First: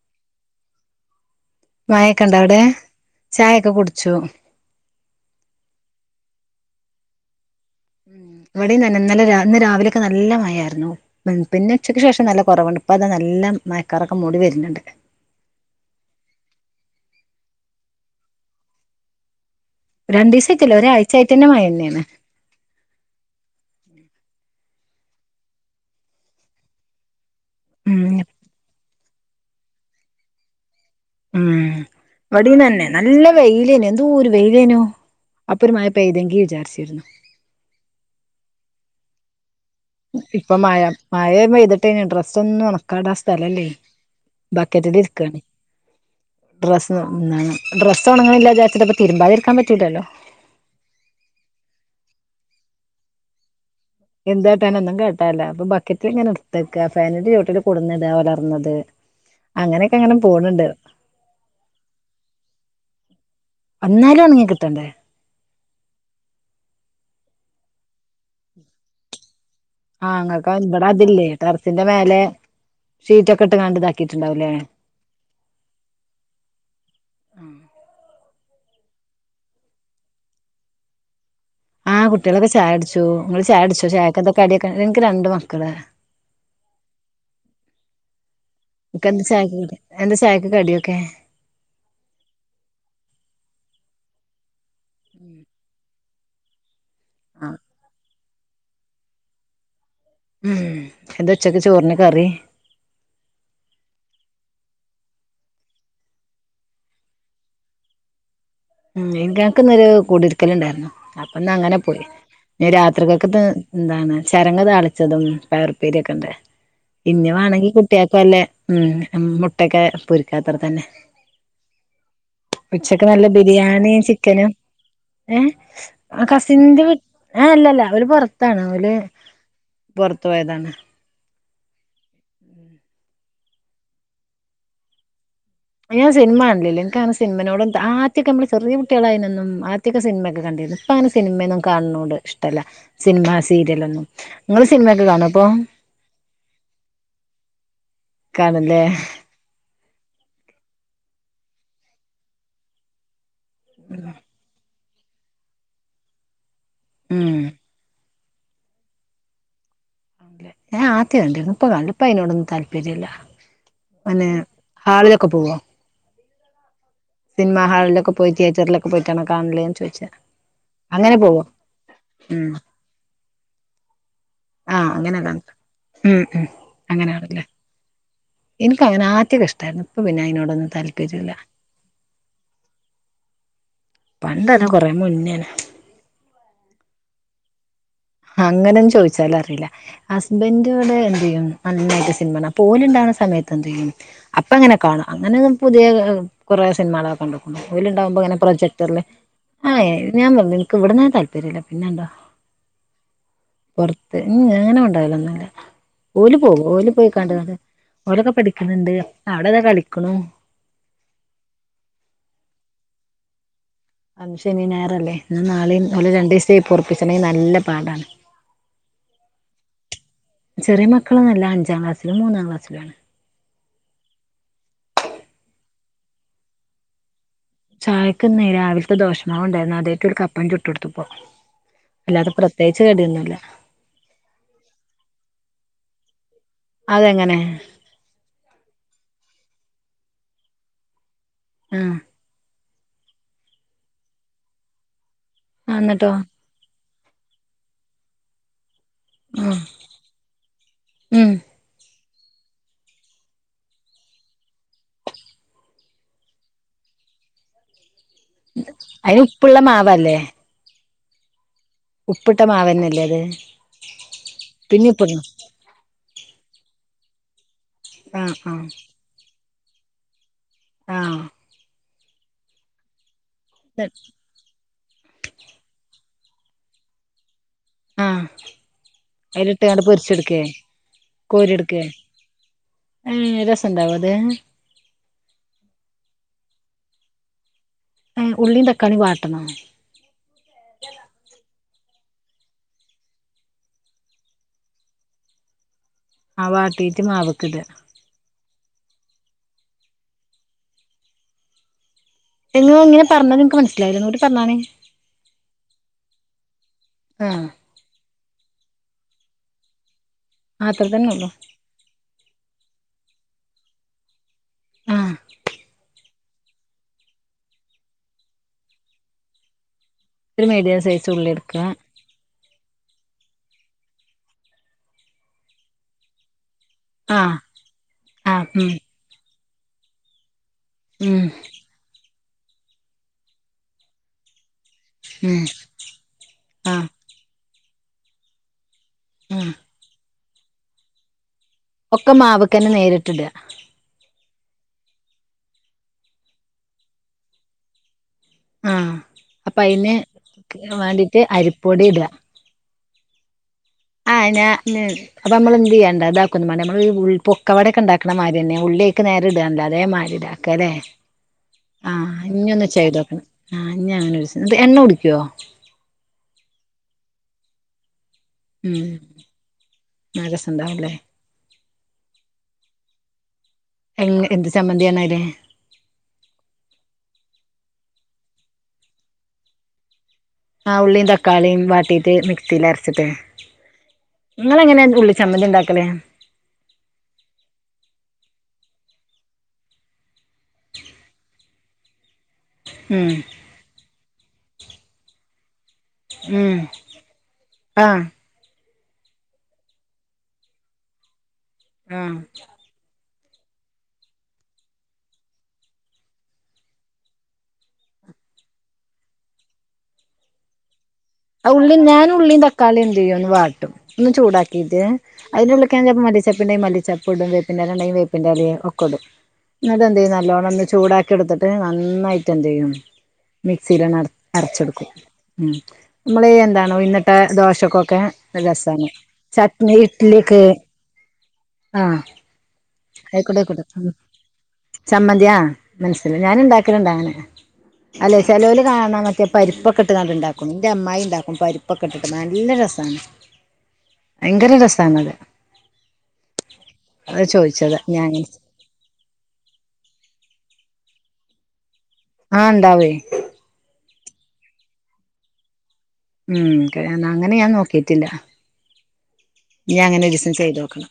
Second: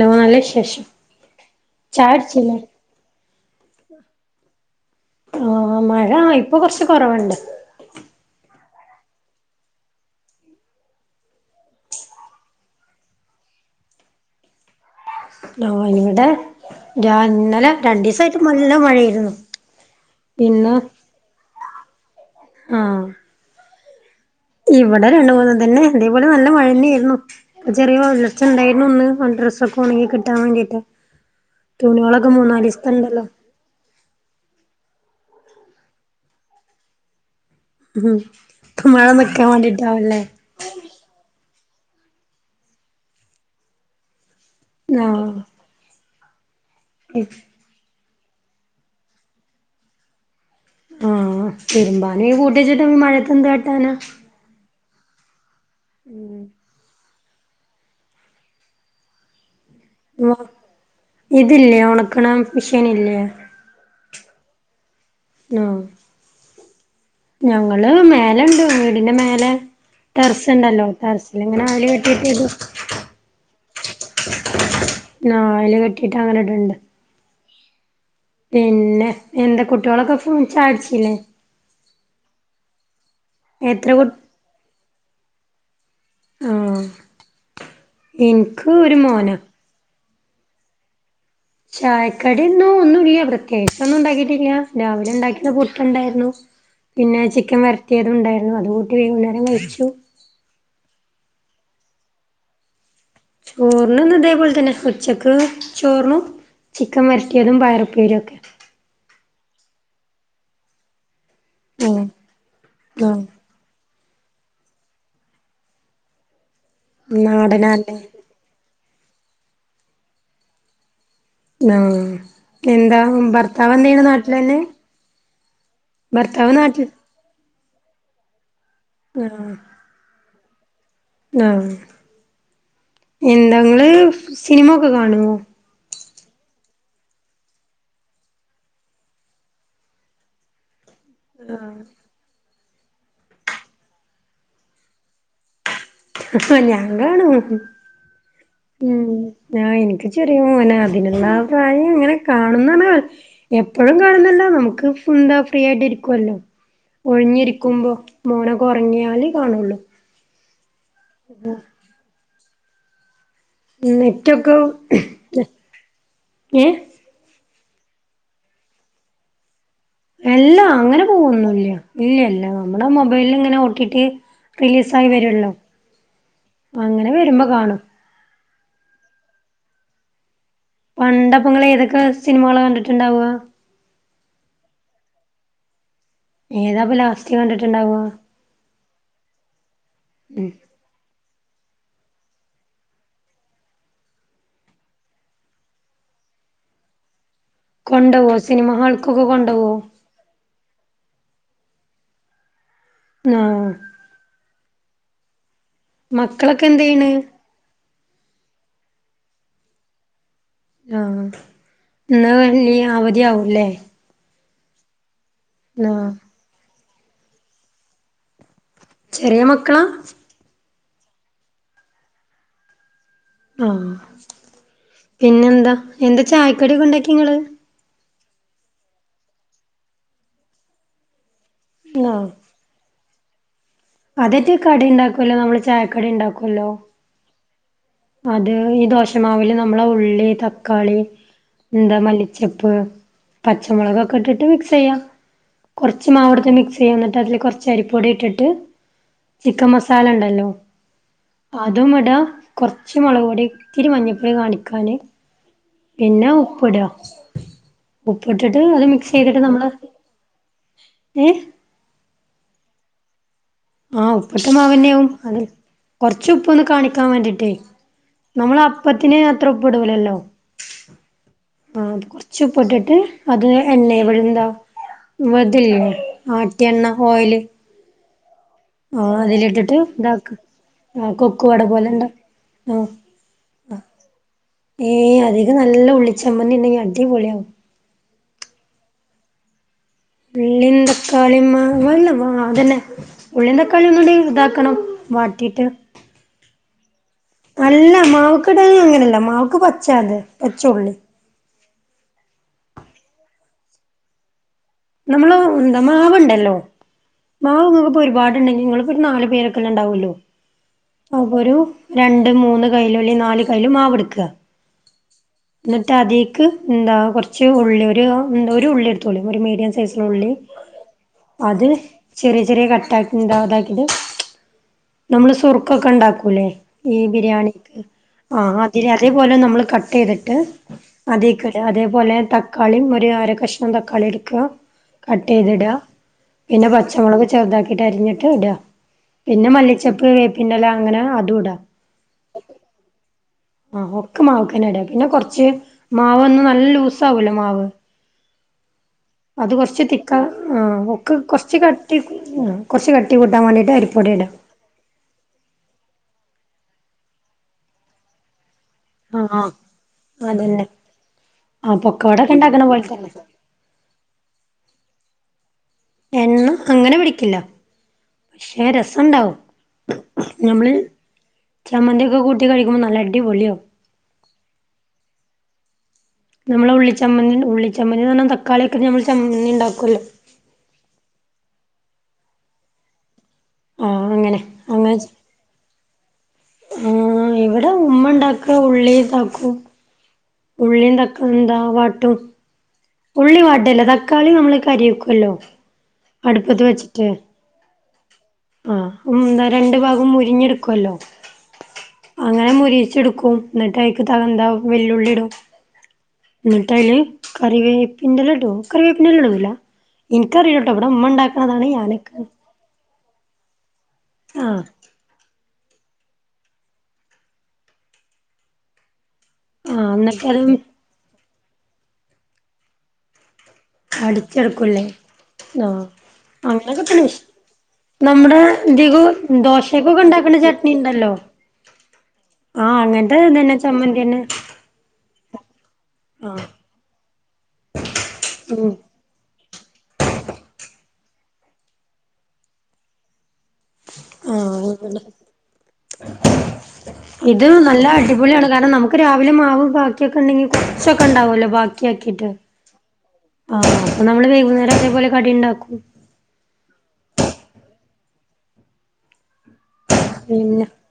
Law നല്ല വിശേഷം ചായ മായൊക്കെ ഇണ്ടോ കുടിച്ചില്ലേ അവിടെ ചായൊക്കെ കുടിച്ചോ ആഹ് മഴ ഇപ്പൊ കൊറച്ച് കൊറവുണ്ട് ഇവിടെന്നന്നെ ഇന്നലെ ഇന്ന് രാവിലെയൊക്കെ നല്ല മഴയായിരുന്നു പിന്നെ ഉച്ചക്ക് ശേഷം നല്ല കുറവുണ്ട് ഇപ്പ അത് നല്ല മയക്കാറൊക്കെ മൂടി വരുന്നുണ്ട് ലൊ ഇവിടെ രാ ഇന്നലെ രണ്ടീസായിട്ട് നല്ല മഴയായിരുന്നു ഇന്ന് രണ്ടീസംയിട്ടല്ല ഒരാഴ്ച ആയിട്ടെന്നേ മഴ തന്നെയാണ് ആഹ് ഇവിടെ രണ്ടു മൂന്നു ഇതന്നെ അതേപോലെ നല്ല മഴെന്നെ ആയിരുന്നു ചെറിയ ഉം വെളിച്ചം ഉണ്ടായിരുന്നു ഒന്ന് ഡ്രസ്സൊക്കെ ഒണങ്ങി കിട്ടാൻ വേണ്ടിട്ട് ഉം തുണികളൊക്കെ ഇവടേം മൂന്നാല് തന്നെ ദിവസത്തെ നല്ല ഉണ്ടല്ലോ വെയിലെനു എന്തോരു വെയിലേനു അപ്പോര് മഴ പെയ്തെങ്കി വിചാരിച്ചിരുന്നു മ്മ് ഇപ്പൊ മഴെ നിക്കാൻ വേണ്ടിട്ടാവല്ലേ ഇപ്പൊ മഴ മഴേ പെയ്തിട്ട ഡ്രെസ്സൊന്നും ഉണക്കാൻ ഇടാൻ സ്ഥലല്ലേ ആഹ് ബക്കറ്റിലിരിക്കാണ് ഡ്രസ് ഒന്നാണ് ഡ്രെസ്സ് ഒണങ്ങാനില്ലാ വിചാരിച്ചിട്ടു തിരുമ്പാതിരിക്കാൻ പറ്റൂലല്ലോ ആഹ് തിരുമ്പാന് കൂട്ടിവെച്ചിട്ടു ഈ മഴത്തു എന്തു കാട്ടാന എന്ത് കാട്ടാനാ ഒന്നും കാട്ടാനില്ല അപ്പൊ ബക്കറ്റിലിങ്ങനെ എടുത്തേക്ക ഫാനിന്റെ ചോട്ടില് കൊടുന്നിട ഒലർന്നത് അങ്ങനെ പോണണ്ട് ഇതില്ലേ ഒണക്കണ മെഷീനില്ലേ ന്നാലും ഒണങ്ങി ക്കിട്ടേണ്ടേ ആഹ് ഞങ്ങള് മേല ഇണ്ട് വീടിന്റെ മേലെ ആഹ് ഇങ്ങക്ക് ഇവിടെ ടെറസിണ്ടല്ലോ ടെറസിലിങ്ങനെ അയല് കെട്ടിട്ടിടും ഷീറ്റക്കെയിട്ടിങാണ്ട് ഇതാക്കിറ്റിണ്ടാവൂ ല്ലേ ആഹ് അയല് കെട്ടിയിട്ട് അങ്ങനെയിട്ണ്ട് പിന്നെ എന്താ കുട്ടികളൊക്കെ സ്കൂ ചായുടിച്ചില്ലേ ആഹ് കുട്ട്യാളൊക്കെ ചായുടിച്ചു നിങ്ങൾ ചായുടിച്ചോ എത്ര കു ചായക്കെന്താ കടിയൊക്കെ എനിക്ക് രണ്ട് മക്കള് ആഹ് ഇൻക്ക് ഒരു ഇക്കെന്താ മോനാ ചായക്കൂ എന്താ ചായക്ക് കടിയൊക്കെ ചായക്കടിന്നും ഒന്നുല്ല പ്രത്യേകിച്ചൊന്നും ഉണ്ടാക്കിയിട്ടില്ല രാവിലെ ഉണ്ടാക്കിന്ന പുട്ടുണ്ടായിരുന്നു പിന്നെ ആഹ് ചിക്കൻ വരട്ടിയതും ഉണ്ടായിരുന്നു അത് കുടി വൈകുന്നേരം കയിച്ചു ഉം എന്താ ഉച്ചക്ക് ചോറിന് കറി ചോറിന്ന് ഇന്നിതേപോലെത്തന്നെ ഉച്ചക്ക് ചോറും ചിക്കൻ വരട്ടിയതും പയറുപ്പേരിം ഒക്കെ ഉം ഇങ്കാക്ക് ഇന്നൊരു കുടിര്ക്കലുണ്ടായിരുന്നു അപ്പൊന്ന്ങ്ങനെ ഉം പോയി നി ആഹ് രാത്രിക്കേക്ക്ത്ത് എന്താണ് ചരങ്ങ താളിച്ചതും പയറുപ്പേരിയൊക്കെണ്ട് പിന്നെ വേണെങ്കി നാടനാല്ലേ കുട്ടിയക്കല്ലേ ഉം [unintelligible] മുട്ടക്കെ പൊരിക്കാത്രതന്നെ ആഹ് എന്താ നല്ല ഭർത്താവ് ബിരിയാണിയും എന്തെയ്യാണ് ചിക്കനും നാട്ടിലന്നെ ഏഹ് ആഹ് ഭർത്താവ് കസിന്റെ നാട്ടിൽ വി ആഹ് അല്ലല്ല ഓര് പുറത്താണ് ഓല് ആഹ് പുറത്ത് പോയതാണ് ആഹ് എന്താ അങ്ങള് സിനിമ ഒക്കെ കാണുവോ ഞാൻ സിനിമാണ്ടില്ല എനിക്കാണേ സിനിമേനോടൊന്നും ആദ്യക്കെ നമ്മള് ചെറിയ കുട്ടികളായിനൊന്നും ആദ്യൊക്കെ സിനിമയൊക്കെ കണ്ടിരു പ്പൊ അങ്ങനെ സിനിമയൊന്നും കാണോണ്ട് ഇഷ്ടല്ല സിനിമ സീരിയലൊന്നും ഇങ്ങള് സിനിമയൊക്കെ കാണുവോപ്പം ആഹഹാ ഞൻ കാണും കാണല്ലേ ഉം ആഹ് എനിക്ക് ചെറിയ മോനാ അതിനൊന്ന പ്രായം ഇങ്ങനെ കാണുന്ന [unintelligible] എപ്പോഴും കാണുന്നല്ല നമുക്ക് ഫുന്താ ഫ്രീ ആയിട്ട് ഇരിക്കുവല്ലോ ഉം ഒഴിഞ്ഞിരിക്കുമ്പോ മോനൊക്കെ ഉറങ്ങിയാലേ കാണുള്ളൂ ഞാ ആത്തെ കണ്ടിരുന്നു ഇപ്പ കണ്ടിപ്പ അതിനോടൊന്നും താല്പര്യല്ല പിന്നെ നെറ്റൊക്കെ ഹാളിലൊക്കെ പോവോ ഏഹ് സിനിമാ ഹാളിലൊക്കെ പോയി തിയേറ്ററിലക്കെ പോയിട്ടാണ് കാണലേന്ന് ചോയിച്ചത് എല്ലാ അങ്ങനെ പോവോന്നുല്ല ഇല്ല ഇല്ല ഉം നമ്മുടെ മൊബൈല് ഇങ്ങനെ നോക്കിട്ട് ആഹ് റിലീസ് ആയി അങ്ങനെ കാണ വരുവല്ലോ ഉം ഉം അങ്ങനെ വരുമ്പോ കാണും എനക്ക് അങ്ങനെ ആദ്യക്കൊ ഇഷ്ടായിരുന്നു ഇപ്പ പിന്നെ അയ്നോടൊന്നും പണ്ടപ്പ ഇങ്ങള് ഏതൊക്കെ സിനിമകളാ കണ്ടിട്ടുണ്ടാവ്വാ പണ്ടല്ല കുറെ മുന്നേണ് ഏതാപ്പ ലാസ്റ്റ് കണ്ടിട്ടുണ്ടാവാ അങ്ങനെന്ന് ചോദിച്ചാലറിയില്ല ഉം ഹസ്ബൻഡോടെ എന്ത്യ്യും നന്നായിട്ട് സിനിമാണ അപ്പോ ഓലുണ്ടാവുന്ന സമയത്ത് എന്തേയ്യും അപ്പൊ എങ്ങനെ കാണ അങ്ങനെ പുതിയ കുറെ സിനിമകളൊകൊണ്ട് ഓലുണ്ടാവുമ്പോ കൊണ്ടോവോ ഇങ്ങനെ സിനിമ പ്രൊജക്ടറില് ഹാൾക്കൊക്കെ കൊണ്ടോവോ ആ എ ഞാൻ പറഞ്ഞു എനക്ക് ഇവിടുന്നേ താല്പര്യല്ല പിന്നെന്താ ആഹ് [unintelligible] അങ്ങനെ ഉണ്ടാവലോന്നുല്ല ഓല് പോകും മക്കളൊക്കെ ഓല് എന്തെയ്യ്ണ് പോയി കണ്ടാണ്ട് ഓലൊക്കെ പഠിക്കുന്നുണ്ട് അവിടെതാ കളിക്കിണു ആഹ് എന്നാ ലീ അവധിയാവൂല്ലേ അന്ന് ശനീം ഞാറുവല്ലേ എന്നാ നാളെം ആഹ് ഓല് രണ്ടു ദിവസായി പൊറപ്പിച്ചണ്ടെങ്കി നല്ല പാണ്ടാണ് ചെറിയ മക്കളാ ചെറിയ മക്കളൊന്നുല്ല അഞ്ചാം ക്ലാസിലും മൂന്നാം ക്ലാസിലു ആണ് ആഹ് പിന്നെന്താ എന്താ ചായക്കടീക്കെ ഇണ്ടാക്കി ഇങ്ങള് ചായക്കിന്ന് രാവിലത്തെ ദോഷമാവ് ഉണ്ടായിരുന്നു അതേൽക്ക് [unintelligible] അപ്പം ചുട്ട് കൊടുത്തുപ്പോ ആഹ് അല്ലാതെ പ്ര കിച്ച് കടിയൊന്നുല്ല അതെറ്റെ കടി ഇണ്ടാക്കുല്ലോ നമ്മള് ചായക്കടി ഇണ്ടാക്കുല്ലോ അതെങ്ങനെ അത് ഈ ദോശമാവിൽ നമ്മളെ ഉള്ളി തക്കാളി എന്താ ആഹ് മല്ലി ച്ചപ്പ് പച്ചമുളകക്കെ ഇട്ടിട്ട് മിക്സെയ്യാ ആഹ് കുറച്ച് എന്നിട്ടോ മാവെടുത്താ മിക് ചെയ്യാ എന്നിട്ട് അതില് കുറച്ച് അരിപ്പൊടി ഇട്ടിട്ട് ആഹ് ചിക്കൻ മസാ- സാലണ്ടല്ലോ ഉം അതും ഇടാ കുറച്ച് മുളക് പൊടി ഇത്തിരി മഞ്ഞപ്പൊടി കാണിക്കാന് പിന്നെ ഉപ്പിടാ ഉപ്പിട്ടിട്ട് അത് മിക്സ് അയിന് ചെയ്തിട്ട് ഉപ്പുള്ള നമ്മള് മാവല്ലേ ഏഹ് ഉപ്പിട്ട മാവന്നല്ലേ അത് ആഹ് ഉപ്പ്‌ട്ടെ പിന്നെ മാങ്ങന്നെവും ഉപ്പ്ടണം അത് കൊർച്ച് ഉപ്പ് ഒന്ന് കാണിക്കാൻ വേണ്ടിട്ടേ ആഹ് നമ്മള് ആഹ് അപ്പത്തിന് അത്ര ഉപ്പ്‌ടുലല്ലോ ആഹ് കൊർച്ച് ഉപ്പ്‌ട്ട്ട്ട് അത് ആഹ് എണ്ണേ ഇവടെ എന്താ വെറ്തേയില്ലേ ആട്ടിയ എണ്ണ ഓയില് ആഹ് ആഹ് അതിലിട്ടിട്ട് അയില്ട്ട്ങ്ങാണ്ട് ഇതാക്ക് പൊരിച്ചെട്ക്കെ ആഹ് കൊക്കുവട കോരിട്ക്കെ പോലെ ഇണ്ട ആഹ് ഏഹ് രസണ്ടാവോ അത്? ഏഹ് അതീക്ക് നല്ല ഉള്ളിച്ചമ്മന്തിണ്ടെങ്കി അടിപൊളി ആവും ഏഹ് ഉള്ളീം, തക്കാളീം വാട്ടണോ? ഉള്ളീം, തക്കാളീം മാ വാ അതന്നെ ഉള്ളീം, തക്കാള്ളീം ഒന്നുടിം ഇതാക്കണം വാട്ടീട്ട് ആഹ് വാട്ടീട്ട് മാവ്ക്ക്‌ടാ അല്ല മാവക്ക്‌ടല് അങ്ങനെല്ല മാവ്ക്ക് പച്ച അത് പച്ച ഉള്ളി നിങ്ങള് എങ്ങനെ പറഞ്ഞത് ഇൻക്ക് മനസിലായില്ല ഒന്നൂടെ പർഞ്ഞാണി നമ്മള് ന്താ മാവ്ണ്ടല്ലോ ആ മാവ് ഇങ്ങക്ക്‌ ഒരു പാടുണ്ടെങ്കി ഇങ്ങള് ഒരു നാലു പേരക്കെല്ലേ ഇണ്ടാവുല്ലു അത്ര തന്നെ ഉള്ളു അപ്പൊ ഒരു രണ്ട്, മൂന്ന് കയ്യിലോല്ലെ നാല് കയ്ല് മാവെട്ക്ക ആ ഇന്നട്ട് അതീക്ക് എന്താ കൊർച്ച് ഉള്ളി ഒരു ന്താ ഒരു ഉള്ളി എടുത്തോളി ഒരു മീഡിയം സെ ന്നുള്ളി ഒരു മീഡിയം സൈസ് ഉള്ളി എടുക്കുക അത് ചെറിയ ചെറിയ കട്ടാക്കിണ്ടതാക്കിട്ട് നമ്മള് സുർക്കൊക്കെ ഇണ്ടാക്കൂലെ ഈ ആ ബിരിയാണിക്ക് ആ ആഹ് ഉം അതില് അതേ പോലെ നമ്മള് കട്ടയ്തിട്ട് ഉം അതീക്വല് അതെ പോലെ തക്കാളീം ഒരു അര കഷ്ണം തക്കാളി എട്ക്ക ഉം കട്ടെയ്ത്ടാ പിന്നെ ആ പച്ചമുളക് ചെറുതാക്കിട്ട് അരിഞ്ട്ട് ഇടാ ആ പിന്നെ മല്ലിച്ചെപ്പ് വേപ്പിന്റെല അങ്ങനെ അതു ടാ ഒക്കെ മാവ്ക്കെന്നെ നേരിട്ട്ടാ ആഹ് ഒക്കെ മാവ്ക്കെന്നെ ഇടാ പിന്നെ കൊർച്ച് മാവൊന്ന് നല്ല ലൂസാവല്ലോ മാവ് ആ അത് അപ്പൊ കൊർച്ച് അയിന് തിക്കാ ആഹ് ഒക്കെ വേണ്ടിട്ട് കൊർച്ച് അരിപ്പൊടി കട്ടി ഇടാ മ്മ് കൊർച്ച് കട്ടി കൂട്ടാം വേണ്ടീട്ട് അരിപ്പൊടി ആ ഇടാ ഞാ ന് അപ്പ നമ്മള് എന്ത്യ്യണ്ട ഇതാക്കൊന്നും മാണ്ട നമ്മള് ഉൾ പൊക്കവടക്കെ ഇണ്ടാക്ണ മായ്രിന്നേ ഉള്ളി ക്ക്‌ നേരെ ആഹ് ഇട അതേ മായ്രി അതന്നെ ഇതാക്കലെ ആഹ് പൊക്കവടൊക്കെ ഇഞ് ഇണ്ടാക്കണ ഒന്ന് പോലെ തന്നെ ചെയ്തോക്കണം ആഹ് ഇഞ് അങ്ങനെ രൂസം ഇത് എണ്ണ കുടിക്കൊ? എണ്ണ അങ്ങനെ പിടിക്കില്ല പക്ഷെ ഉം രസണ്ടാവും നല്ല നമ്മള് രസണ്ടാവുംല്ലേ ചമ്മന്തിക്കെ കൂട്ടി കഴിക്കുമ്പോ നല്ലടി പൊളിയാവും എങ്ങ് എന്ത് ചമ്മന്തിയാണവിടെ? നമ്മളെ ഉള്ളിച്ചമ്മന്തി ഉള്ളിച്ചമ്മന്തിന്ന് പർഞ്ഞ തക്കാളിക്കെ നമ്മള് ചമ്മന്തി ഇണ്ടാക്കുല്ലോ ആഹ് ഉള്ളീം, തക്കാളീം, വാട്ടീട്ട് മിക്സില് അര്ച്ച്ട്ട് ആഹ് അങ്ങനെ ഇങ്ങളെങ്ങനെ അങ്ങനെ ഉള്ളിച്ചമ്മന്തി ഇണ്ടാക്കല് ആഹ് ഇവിടെ ഉമ്മ ഇണ്ടാക്ക ഉള്ളിതാക്കും ഉള്ളീം തക്ക ന്താ വാട്ടും ഉം ഉള്ളി വാട്ടല്ല തക്കാളി നമ്മള് കരെക്കുല്ലോ ഉം ആഹ് ആഹ് എന്താ രണ്ട് ഭാഗം മൊരിഞ്ഞെടുക്കുല്ലോ ആഹ് അങ്ങനെ മൊരിചെടു ക്കും ഇന്നട്ട് അയ്ക്ക് ത ന്താ വെല്ലുള്ളി ഇടും ഇന്നട്ടയ്ല് കറിവേപ്പിന്റെല ഇടൊ കറിവേപ്പിന്റെല ഇടൂല ഇൻക്കറീലട്ടോ ഇവടെമ്മണ്ടാ ആഹ് ഉള്ളി ഞാനുള്ളീം, തക്കാള്ളീം എന്ത്യ്യും ഒന്ന് വാട്ടും ഒന്ന് ആഹ് ചൂടാക്കിട്ട് അയിന്റെള്ള്ക്ക് ഞാന് ചെൽപ്പം മല്ലി ചെപ്പ് ഇണ്ടെങ്കി മല്ലി ചെപ്പ്ടും വേപ്പിന്റെലണ്ടെങ്കി വേപ്പിന്റെലിം ഒക്കെടും ആഹ് ഇന്നട്ടെന്തെയ്യും എന്നിട്ട് അത് നല്ലോണൊന്ന് ചൂടാക്കി ഇട്ത്തിട്ട് നന്നായിട്ടെന്തെയ്യും മിക്സിലണ്ട് അട് അടിച്ചെടുക്കൂല്ലേ അട്ച്ചെടുക്കും മ്മ് ആഹ് നമ്മളീ എന്താണ് അങ്ങനൊക്കെ തന്നെ ഉഴ്ന്നിട്ടെ ദോശക്കൊക്കെ നമ്മുടെ നല്ല രസാണ് ചട്നി ഇഡലിക്ക് ണ്ടല്ലോ ആഹ് അങ്ങനത്തെ ആയിക്കോട്ടെ തെന്നെ ആയിക്കോട്ടെ ഉം ചമ്മന്തിയെന്നെ ചമ്മന്തി ആ മനസ്സിലാ ഞാന്ണ്ടാക്കല്ണ്ടങ്ങനെ അല്ലെ ചെലോല് ഉം കാണാന്നൊക്കെ പരിപ്പൊക്കെട്ട്ങ്ങാണ്ട് ഇണ്ടാക്കും ഇന്റെ അമ്മായിണ്ടാക്കും പരിപ്പൊക്കെട്ടിട്ട് നല്ല രസാണ് ഭയങ്കര ആഹ് രസാണത് അതാ ഇത് ചോദിച്ചത് നല്ല ഞാന്. അടിപൊളിയാണ് കാരണം നമുക്ക് രാവിലെ മാവ് ബാക്കിയൊക്കെ ഉണ്ടെങ്കി കൊറച്ചൊക്കണ്ടാവല്ലോ ബാക്കി ആക്കിട്ട്. ആഹ് ഇണ്ടാവേ ആഹ് അപ്പൊ ന്നമ്മള് വൈകുന്നേരം അതേപോലെ കടിണ്ടാക്കും. ഉം ക അങ്ങനെ ഞാൻ നോക്കിയിട്ടില്ല. ഇനി അങ്ങനെ ഒരീസം പിന്ന ചെയ്തോക്കണം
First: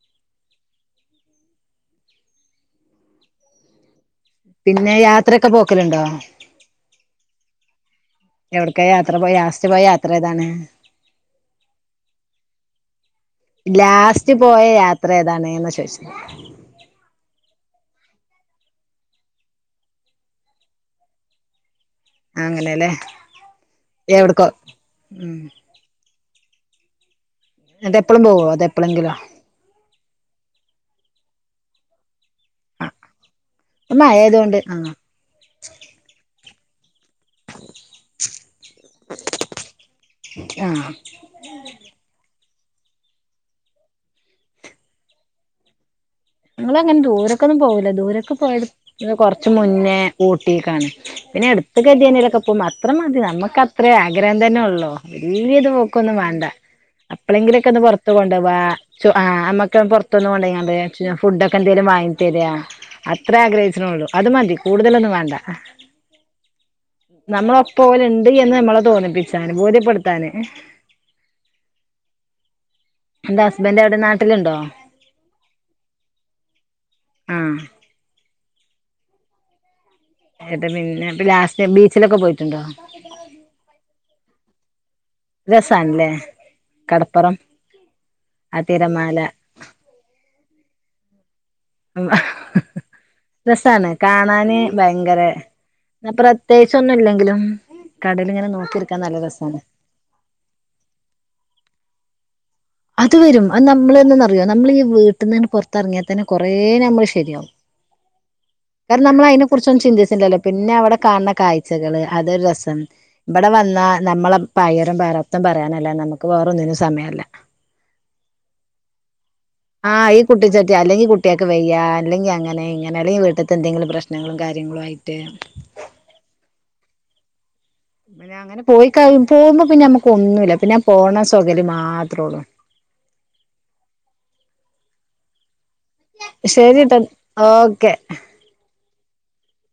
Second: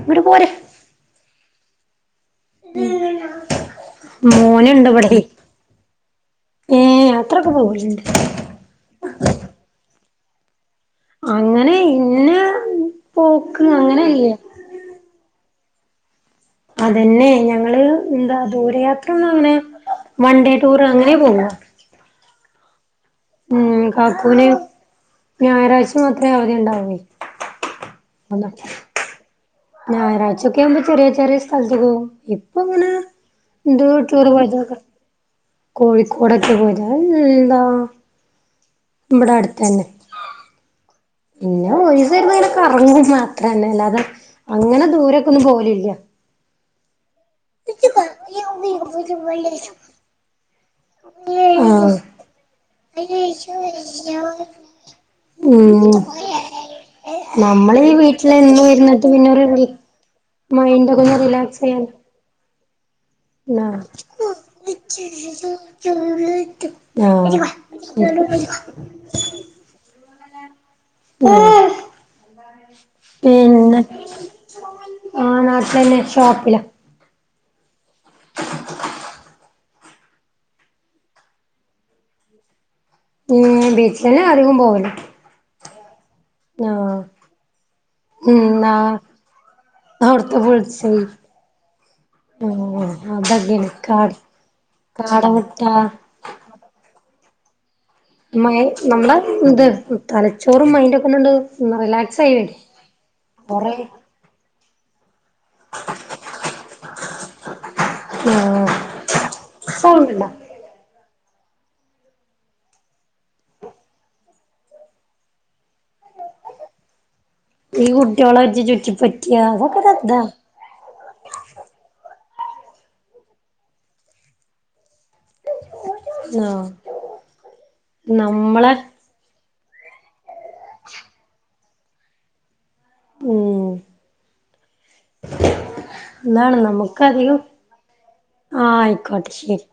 ഇങ്ങട്ട് പോര്. ഉം മോനിണ്ട് പിന്നെ ഇവടേ യാത്രയൊക്കെ പോക്കലുണ്ടോ ഏഹ് അത്രൊക്കെ പോവല്ണ്ട്. എവിട്ക്ക യാത്ര പോയെ ലാസ്റ്റ് പോയ യാത്ര ഏതാണ്? അങ്ങനെ ഇന്ന പോക്ക് അങ്ങനെയില്ല ലാസ്റ്റ് പോയ യാത് ത്രേ ഏതാണ്ന്ന് ചോദിച്ചത് അതന്നെ ഞങ്ങള് എന്താ ദൂരയാത്രയൊന്നും അങ്ങനെ വൺ ഡേ ടൂറ് അങ്ങനെ പോവ. അങ്ങനെല്ലേ ഉം എവിടക്കോ കാക്കുന് ഉം ഞായറാഴ്ച മാത്രേ അവധി ഉണ്ടാവേ ന്ന്ട്ട് എപ്പ്ളും പോവോ അതോ എപ്പളെങ്കിലും ഞായറാഴ്ച്ചക്കെ ആവുമ്പോ ചെറിയ ചെറിയ സ്ഥലത്ത് പോവും ഇപ് ഇപ്പ ആ അങ്ങനെ എൻ്റെ മഴയായതുകൊണ്ട് ആ [unintelligible] കോഴിക്കോടൊക്കെ പോയിനെ അയിൻന്താ ഇവിടെ ടെ അടുത്തന്നെ. ആഹ് പിന്നെ ഒരീസ ഇരിന്നിങ്ങനെ കറങ്ങും മാത്രന്നെ അല്ലാതെ അങ്ങനെ ദൂരേക്കൊന്നും പോകലില്ല. ഞങ്ങളങ്ങനെ ദൂരൊക്കൊന്നും പോവൂല ദൂരക്ക് പോയത്‌ കൊർച്ച് മുന്നേ ഊട്ടിക്കാണ്. പിന്നെ ആഹ് എട്‌ത്ത്ക്കെദിയെനെലൊക്കെ പോവും അത്രമതി ന്നമ്മക്ക് അത്രേ ആഗ്രഹം തന്നെള്ളു. വല്ല്യൊരു ഉം പോക്കൊന്നും വാണ്ട. അപ്പളെങ്കിലൊക്കെ ഒന്ന് നമ്മള് ഈ പുറത്ത് കൊണ്ടുവാ വീട്ടിലെന്നും ഇരുന്നിട്ട് ചു ആ പിന്നെ ഒരു റി അമ്മക്ക് പൊർത്തൊന്ന് കൊൺണ്ടെങ്കാണ്ട്. മൈൻഡൊക്കെ ഒന്ന് ഫുഡൊക്കെ റിലാക്സ് ചെയ്യാൻ എന്തേലും വാങ്ങി തെരാ. അത്രെ ആഹ് ആഗ്രയിച്ച്ണുള്ളൂ അത് മതി കൂടുതലൊന്നും വാണ്ട ആഹ് നമ്മളോക് പോല്ണ്ട്ന്ന് എന്ന് ന്നമ്മളെ തോന്നിപ്പിച്ചാന് ബോധ്യപ്പെടുത്താന്. ഉം എന്താ പിന്നെ ഹസ്ബൻഡ് എവിടെ നാട്ടിലുണ്ടോ ആ നാട്ടിലന്നെ ഷോപ്പില് ആഹ് എട പിന്നെ ലാസ്റ്റ് ബീച്ചിലൊക്കെ പോയിട്ടുണ്ടോ ഉം ബീച്ചിലന്നെ അധികം പോവല്. രസാൺലെ ആഹ് കടപ്പുറം ആ തിരമാല അവിട്ത്തെ ബുൾസൈ അതൊക്കെയാണ് രസാണ് കാട് കാണാന് ഭയങ്കെര കാട മുട്ട ന്ന പ്ര ത്രേകിച്ചൊന്നും ഇല്ലെങ്കിലും. കടലിങ്ങനെ മയി നോക്കിയിരിക്കാൻ നമ്മടെ നല്ല രസാണ് ഇത് ‌തലച്ചോറും മൈൻഡോക്കെന്നണ്ട് റിലാക്സ് [unintelligible] അത് വെരും അത് കൊറേ നമ്മൾന്തന്നറിയോ നമ്മളീ വീട്ടിന്ന്ണ് പൊർത്തിറങ്ങിയാ തന്നെ കൊറെ നമ്മള് ശെരിയാവും. ആഹ് കരണം നമ്മള് അയിനെ കുറിച്ചൊന്നും സൗണ്ട്ണ്ട ചിന്തിച്ചില്ല പിന്നെ അവിടെ കാണണ കാഴ്ച്ചകള് അതൊരു രസാണ്. മ്പ്ടെ വന്നാ നമ്മള പയ്യെരം പാരാപ്തം പറയാനല്ലാതെ നമക്ക് വേറോന്നിനും സമയല്ല. ഈ കുട്ട്യോളെ ഇജ്ജ് ചുറ്റി പറ്റിയാവും ആ ഈ കുട്ടിച്ചട്ടി അല്ലെങ്കി കുട്ട് കുട്ട്യാക്ക് വെയ്യ അല്ലെങ്കി അങ്ങനെ ഇങ്ങനെ അല്ലെങ്കി വീട്ട്ത്തെ എന്തെങ്കിലും പ്രശ്നങ്ങളും കാര്യങ്ങളുയിട്ട്. ആഹ് പിന്നങ്ങനെ നമ്മളെ പോയി കയ്യ് പോമ്പോ പിന്നെ ന്നമ്മുക്കൊന്നുല്ല പിന്നെ പോണ സൊഗല് മാത്രോള്ളൂ. ഉം ന്നാണ് ശരിട്ടോ നമുക്ക് അധികം ഓക്കെ ആഹ് അയ്ക്കോട്ടെ ശെരി.